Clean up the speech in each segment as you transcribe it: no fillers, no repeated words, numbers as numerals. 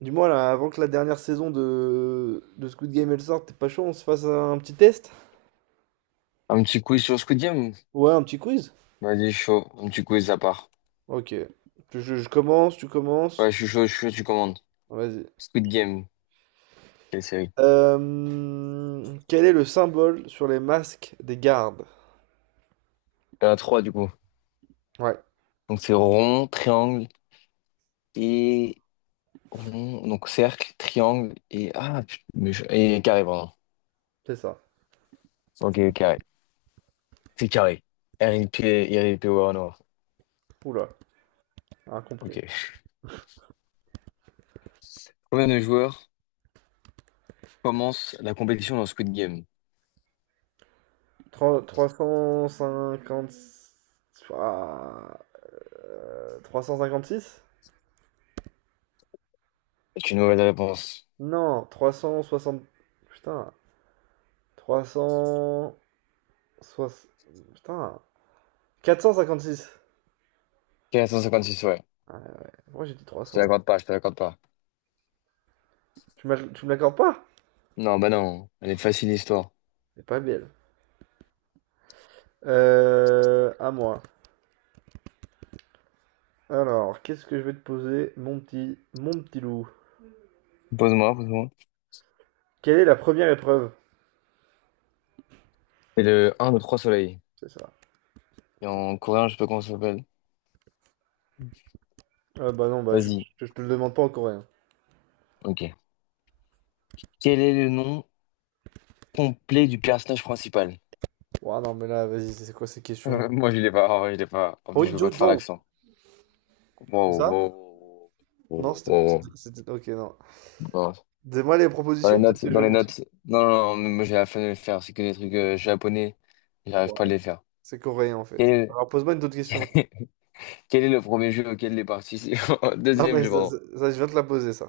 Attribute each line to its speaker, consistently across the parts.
Speaker 1: Dis-moi là, avant que la dernière saison de Squid Game elle sorte, t'es pas chaud, on se fasse un petit test?
Speaker 2: Un petit quiz sur Squid Game?
Speaker 1: Ouais, un petit quiz?
Speaker 2: Vas-y, chaud. Un petit quiz à part.
Speaker 1: Ok. Je commence, tu commences.
Speaker 2: Ouais, je suis chaud, tu commandes.
Speaker 1: Vas-y.
Speaker 2: Squid Game. Quelle série?
Speaker 1: Quel est le symbole sur les masques des gardes?
Speaker 2: Il y en a trois, du coup.
Speaker 1: Ouais,
Speaker 2: Donc, c'est rond, triangle et rond. Donc, cercle, triangle et. Ah, et carré, pardon.
Speaker 1: c'est ça.
Speaker 2: Ok, carré. C'est carré. RIP, RIP Warner.
Speaker 1: Oula,
Speaker 2: Ok.
Speaker 1: incompris.
Speaker 2: Combien de joueurs commencent la compétition dans Squid Game?
Speaker 1: 350. Ah, six.
Speaker 2: C'est une mauvaise réponse.
Speaker 1: Non, 360. Putain. 360. Putain. 456.
Speaker 2: Quatre cent cinquante-six ouais.
Speaker 1: Ouais, ouais. Moi j'ai dit
Speaker 2: Je te
Speaker 1: 300.
Speaker 2: l'accorde pas, je te l'accorde pas.
Speaker 1: Tu me l'accordes pas?
Speaker 2: Non, bah non. Elle est facile, l'histoire.
Speaker 1: C'est pas belle. À moi. Alors, qu'est-ce que je vais te poser, mon petit loup?
Speaker 2: Pose-moi.
Speaker 1: Quelle est la première épreuve?
Speaker 2: C'est le un de 3 soleils.
Speaker 1: C'est ça.
Speaker 2: Et en coréen, je sais pas comment ça s'appelle.
Speaker 1: Bah non, bah
Speaker 2: Vas-y.
Speaker 1: je te le demande pas en coréen.
Speaker 2: Ok. Quel est le nom complet du personnage principal?
Speaker 1: Ouah, non, mais là, vas-y, c'est quoi ces questions?
Speaker 2: Moi, je l'ai pas. En vrai, je l'ai pas. En plus, je veux pas
Speaker 1: Honjo
Speaker 2: te faire
Speaker 1: Do,
Speaker 2: l'accent.
Speaker 1: c'est
Speaker 2: Wow,
Speaker 1: ça?
Speaker 2: wow, wow,
Speaker 1: Non,
Speaker 2: wow, wow, wow.
Speaker 1: ok, non.
Speaker 2: Non.
Speaker 1: Donne-moi les
Speaker 2: Dans les
Speaker 1: propositions, peut-être
Speaker 2: notes,
Speaker 1: que je
Speaker 2: dans
Speaker 1: vais
Speaker 2: les
Speaker 1: m'en souvenir.
Speaker 2: notes. Non, non, non, moi, j'ai la flemme de le faire. C'est que des trucs japonais. J'arrive pas
Speaker 1: Ouah,
Speaker 2: à les faire.
Speaker 1: c'est coréen en
Speaker 2: Quel
Speaker 1: fait.
Speaker 2: est
Speaker 1: Alors, pose-moi une autre question.
Speaker 2: quel est le premier jeu auquel les
Speaker 1: Non,
Speaker 2: Deuxième
Speaker 1: mais
Speaker 2: jeu,
Speaker 1: ça,
Speaker 2: pardon.
Speaker 1: je viens de te la poser, ça.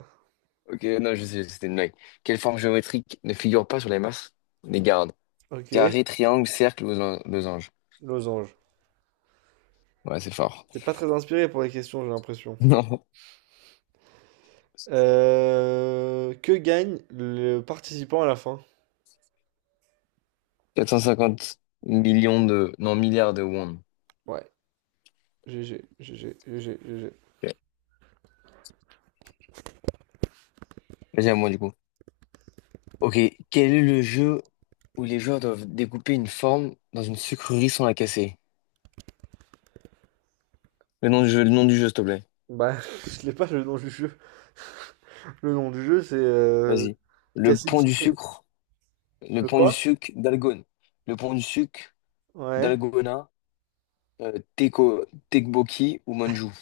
Speaker 2: Ok, non, je sais, c'était une blague. Quelle forme géométrique ne figure pas sur les masses des gardes?
Speaker 1: Ok.
Speaker 2: Carré, triangle, cercle, losange.
Speaker 1: Losange.
Speaker 2: Ouais, c'est fort.
Speaker 1: T'es pas très inspiré pour les questions, j'ai l'impression.
Speaker 2: Non.
Speaker 1: Que gagne le participant à la fin?
Speaker 2: 450 millions de... Non, milliards de won.
Speaker 1: Ouais, GG, GG, GG, GG.
Speaker 2: Ok. Vas-y, à moi, du coup. Ok, quel est le jeu où les joueurs doivent découper une forme dans une sucrerie sans la casser? Le nom du jeu, s'il te plaît.
Speaker 1: Bah, je l'ai pas le nom du jeu. Le nom du jeu, c'est
Speaker 2: Vas-y. Le
Speaker 1: casser le
Speaker 2: pont du
Speaker 1: sucre.
Speaker 2: sucre. Le
Speaker 1: Le
Speaker 2: pont du
Speaker 1: quoi?
Speaker 2: sucre d'Algone. Le pont du sucre
Speaker 1: Ouais.
Speaker 2: d'Algona. Teko, Tekboki ou Manjou.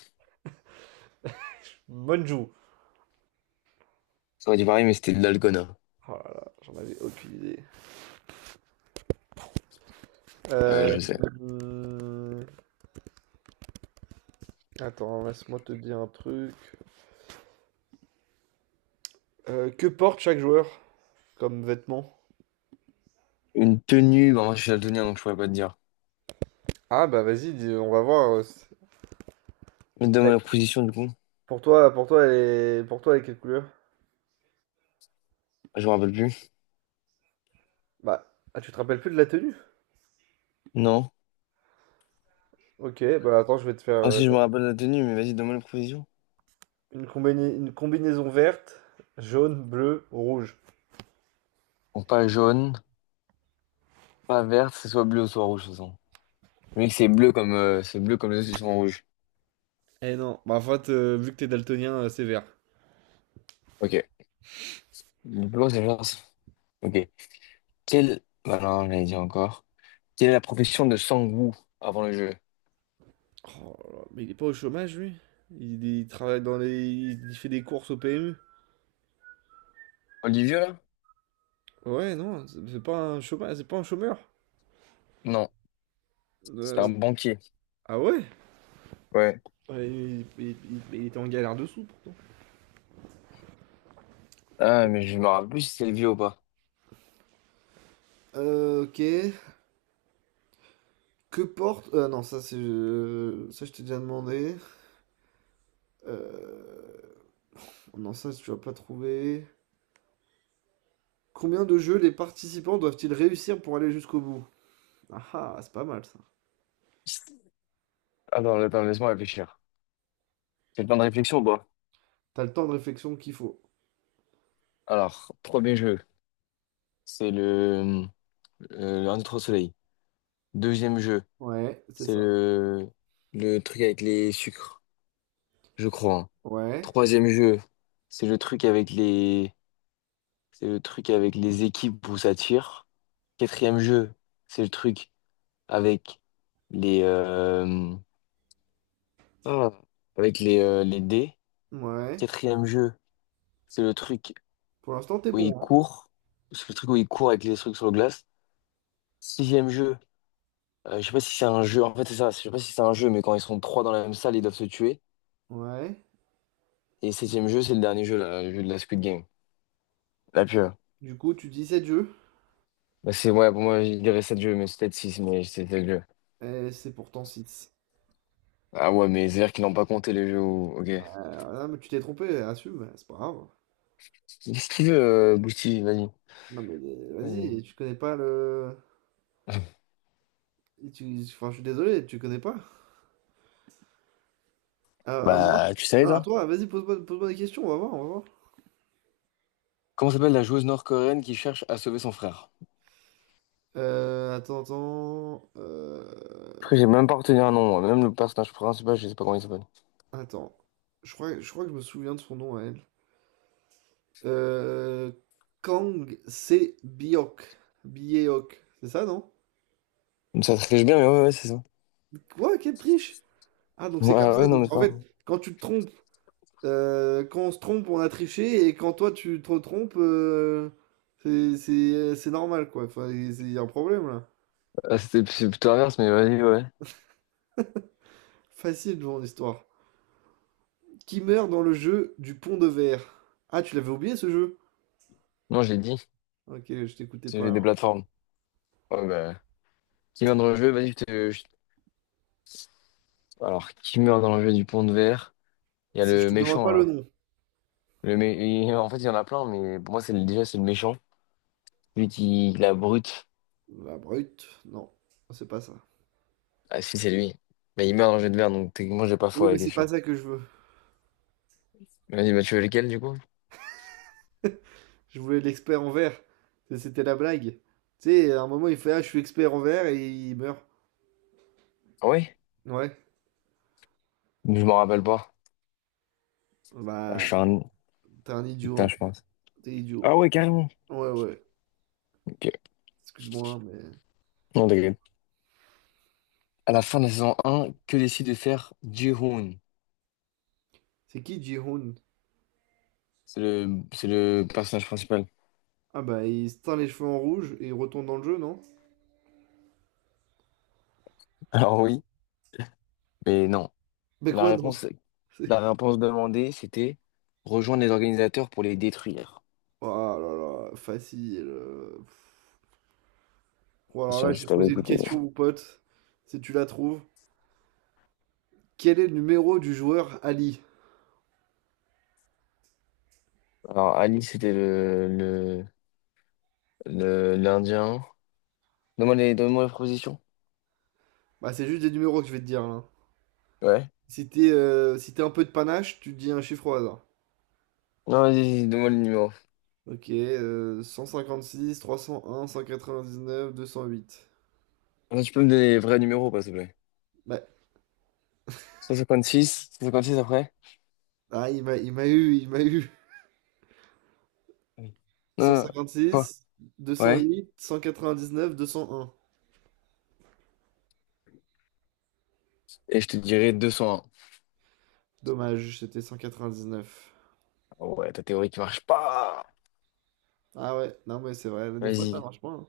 Speaker 1: Bonjou.
Speaker 2: Ça aurait dit pareil, mais c'était de l'Algona.
Speaker 1: Oh là là, j'en avais aucune idée. Euh,
Speaker 2: Je sais.
Speaker 1: hum, attends, laisse-moi te dire un truc. Que porte chaque joueur comme vêtement?
Speaker 2: Une tenue. Bon, moi, je suis daltonien, donc je pourrais pas te dire.
Speaker 1: Ah bah vas-y, on va voir.
Speaker 2: Mais donne-moi la position, du coup.
Speaker 1: Pour toi, elle est quelle couleur?
Speaker 2: Je me rappelle plus.
Speaker 1: Bah, ah, tu te rappelles plus de la tenue?
Speaker 2: Non.
Speaker 1: Ok, bah attends, je vais te faire
Speaker 2: Ah si, je me rappelle la tenue, mais vas-y, donne-moi les provisions.
Speaker 1: une combinaison verte, jaune, bleu, rouge.
Speaker 2: Bon, pas jaune, pas verte, c'est soit bleu ou soit rouge, de toute façon. Le mec, c'est bleu comme les autres, ils sont rouges.
Speaker 1: Eh non, bah en fait, vu que t'es daltonien, c'est vert.
Speaker 2: Ok. Bleu, c'est genre... Ok. Quelle... Bah non, j'allais dire encore. Quelle est la profession de Sang-woo avant le jeu?
Speaker 1: Oh là là, mais il est pas au chômage, lui? Il travaille dans les. Il fait des courses au PMU?
Speaker 2: Olivier, là?
Speaker 1: Ouais, non, c'est pas un chômage, c'est pas un chômeur.
Speaker 2: Non. C'était
Speaker 1: Euh,
Speaker 2: un banquier.
Speaker 1: ah ouais?
Speaker 2: Ouais.
Speaker 1: Ouais, il était en galère dessous, pourtant.
Speaker 2: Ah, mais je me rappelle plus si c'est le ou pas.
Speaker 1: Ok. Que porte. Ah non, ça je t'ai déjà demandé. Euh... Non, ça tu vas pas trouver. Combien de jeux les participants doivent-ils réussir pour aller jusqu'au bout? Ah ah, c'est pas mal ça.
Speaker 2: Attends, laisse-moi réfléchir. C'est le temps de réflexion ou pas?
Speaker 1: T'as le temps de réflexion qu'il faut.
Speaker 2: Alors, premier jeu, c'est le... Un trois soleils. Deuxième jeu.
Speaker 1: Ouais, c'est
Speaker 2: C'est
Speaker 1: ça.
Speaker 2: le truc avec les sucres, je crois, hein.
Speaker 1: Ouais,
Speaker 2: Troisième jeu, c'est le truc avec les équipes où ça tire. Quatrième jeu, c'est le truc avec les, ah, avec les dés.
Speaker 1: ouais.
Speaker 2: Quatrième jeu, c'est le truc
Speaker 1: Pour l'instant, t'es
Speaker 2: où il
Speaker 1: bon, hein.
Speaker 2: court. C'est le truc où il court avec les trucs sur le glace. Sixième jeu, je sais pas si c'est un jeu. En fait, c'est ça. Je sais pas si c'est un jeu, mais quand ils sont trois dans la même salle, ils doivent se tuer.
Speaker 1: Ouais.
Speaker 2: Et septième jeu, c'est le dernier jeu, là, le jeu de la Squid Game. La pure.
Speaker 1: Du coup, tu dis 7 jeux,
Speaker 2: Bah c'est ouais, pour moi, je dirais 7 jeux, mais c'est peut-être 6 mais c'est 7 jeux.
Speaker 1: et c'est pourtant 6.
Speaker 2: Ah ouais, mais c'est-à-dire qu'ils n'ont pas compté les jeux où... Ok.
Speaker 1: Ah mais tu t'es trompé, assume, c'est pas grave.
Speaker 2: Qu'est-ce qu'il veut, Bouti? Vas-y.
Speaker 1: Non, mais
Speaker 2: Vas-y.
Speaker 1: vas-y, tu connais pas le. Enfin, je suis désolé, tu connais pas. À moi?
Speaker 2: Bah, tu savais,
Speaker 1: Non, à
Speaker 2: toi?
Speaker 1: toi, vas-y, pose-moi pose-moi des questions, on va voir, on va voir.
Speaker 2: Comment s'appelle la joueuse nord-coréenne qui cherche à sauver son frère?
Speaker 1: Attends, attends.
Speaker 2: Après, j'ai même pas retenu un nom, moi. Même le personnage principal, je sais pas comment il s'appelle.
Speaker 1: Attends, je crois que je me souviens de son nom à elle. Euh, Kang Se Biok. Biok, c'est ça, non?
Speaker 2: Mais ça triche bien, mais ouais, ouais, c'est ça.
Speaker 1: Quoi, quelle triche? Ah, donc
Speaker 2: Ouais,
Speaker 1: c'est comme ouais,
Speaker 2: ah
Speaker 1: ça. Bah
Speaker 2: ouais, non,
Speaker 1: donc
Speaker 2: mais
Speaker 1: oui,
Speaker 2: c'est
Speaker 1: en
Speaker 2: pas
Speaker 1: fait,
Speaker 2: grave.
Speaker 1: quand tu te trompes, quand on se trompe, on a triché, et quand toi tu te trompes, c'est normal, quoi. Enfin, il y a un problème là.
Speaker 2: Ah, c'est plutôt inverse, mais vas-y, ouais.
Speaker 1: Facile devant l'histoire. Qui meurt dans le jeu du pont de verre? Ah, tu l'avais oublié ce jeu?
Speaker 2: Non, je l'ai dit.
Speaker 1: Ok, je t'écoutais
Speaker 2: C'est
Speaker 1: pas
Speaker 2: des
Speaker 1: alors.
Speaker 2: plateformes. Ouais, bah. Qui meurt dans le jeu? Vas-y, Alors, qui meurt dans le jeu du pont de verre? Il y a
Speaker 1: Si je
Speaker 2: le
Speaker 1: te demande
Speaker 2: méchant,
Speaker 1: pas le
Speaker 2: là.
Speaker 1: nom.
Speaker 2: Le mé- en fait, il y en a plein, mais pour moi, déjà, c'est le méchant. Lui qui la brute.
Speaker 1: La brute, non, c'est pas ça.
Speaker 2: Ah, si, c'est lui. Mais il meurt dans le jeu de merde, donc techniquement, j'ai pas
Speaker 1: Oui,
Speaker 2: faux à
Speaker 1: mais
Speaker 2: la
Speaker 1: c'est pas
Speaker 2: question.
Speaker 1: ça que je veux.
Speaker 2: Vas-y, bah, tu veux lequel, du coup?
Speaker 1: Je voulais l'expert en verre. C'était la blague. Tu sais, à un moment, il fait: ah, je suis expert en verre, et il meurt.
Speaker 2: Ah ouais?
Speaker 1: Ouais.
Speaker 2: Je m'en rappelle pas. Ah, je
Speaker 1: Bah,
Speaker 2: suis un...
Speaker 1: t'es un idiot,
Speaker 2: Putain,
Speaker 1: hein.
Speaker 2: je pense.
Speaker 1: T'es
Speaker 2: Ah
Speaker 1: idiot.
Speaker 2: ouais, carrément.
Speaker 1: Ouais, ouais.
Speaker 2: Ok.
Speaker 1: Excuse-moi, hein, mais.
Speaker 2: Non, t'inquiète. À la fin de la saison un que décide de faire Ji-hoon?
Speaker 1: C'est qui Ji-hoon?
Speaker 2: C'est le personnage principal.
Speaker 1: Ah, bah, il se teint les cheveux en rouge et il retourne dans le jeu, non?
Speaker 2: Alors oui, mais non.
Speaker 1: Mais
Speaker 2: La
Speaker 1: quoi, non?
Speaker 2: réponse, la
Speaker 1: C'est-
Speaker 2: réponse demandée, c'était rejoindre les organisateurs pour les détruire.
Speaker 1: Oh là là, facile. Bon,
Speaker 2: Je
Speaker 1: alors
Speaker 2: sais
Speaker 1: là,
Speaker 2: pas
Speaker 1: je
Speaker 2: si
Speaker 1: vais te
Speaker 2: t'avais
Speaker 1: poser une
Speaker 2: écouté.
Speaker 1: question, mon pote. Si tu la trouves. Quel est le numéro du joueur Ali?
Speaker 2: Alors, Ali, c'était l'Indien. Donne-moi les propositions.
Speaker 1: Bah, c'est juste des numéros que je vais te dire, là.
Speaker 2: Ouais.
Speaker 1: Si t'es un peu de panache, tu dis un chiffre au hasard.
Speaker 2: Non, vas-y, donne-moi le numéro.
Speaker 1: Ok, 156, 301, 199, 208.
Speaker 2: Ah, tu peux me donner les vrais numéros, pas, s'il te plaît.
Speaker 1: Bah,
Speaker 2: 156, 156 après?
Speaker 1: ah, il m'a eu, il m'a eu.
Speaker 2: Oui.
Speaker 1: cent cent cent
Speaker 2: Non,
Speaker 1: cinquante
Speaker 2: quoi?
Speaker 1: six, deux cent
Speaker 2: Ouais.
Speaker 1: huit, 199, 201.
Speaker 2: Et je te dirai 201.
Speaker 1: Dommage, c'était 199.
Speaker 2: Oh ouais, ta théorie qui marche pas.
Speaker 1: Ah ouais, non mais c'est vrai, des fois ça
Speaker 2: Vas-y.
Speaker 1: marche pas, hein.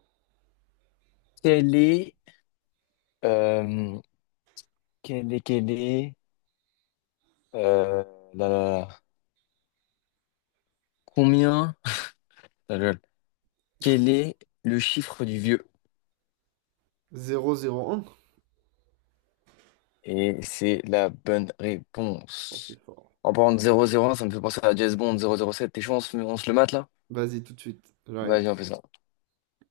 Speaker 2: Quelle est, euh, quelle est, euh, là, là, là. Combien? Ah, lol. Quel est le chiffre du vieux?
Speaker 1: 001.
Speaker 2: Et c'est la bonne
Speaker 1: Oh, c'est
Speaker 2: réponse.
Speaker 1: fort.
Speaker 2: En parlant de 001, ça me fait penser à James Bond 007. T'es chaud, on se le mate là?
Speaker 1: Vas-y, tout de suite, j'arrive.
Speaker 2: Vas-y, on fait ça.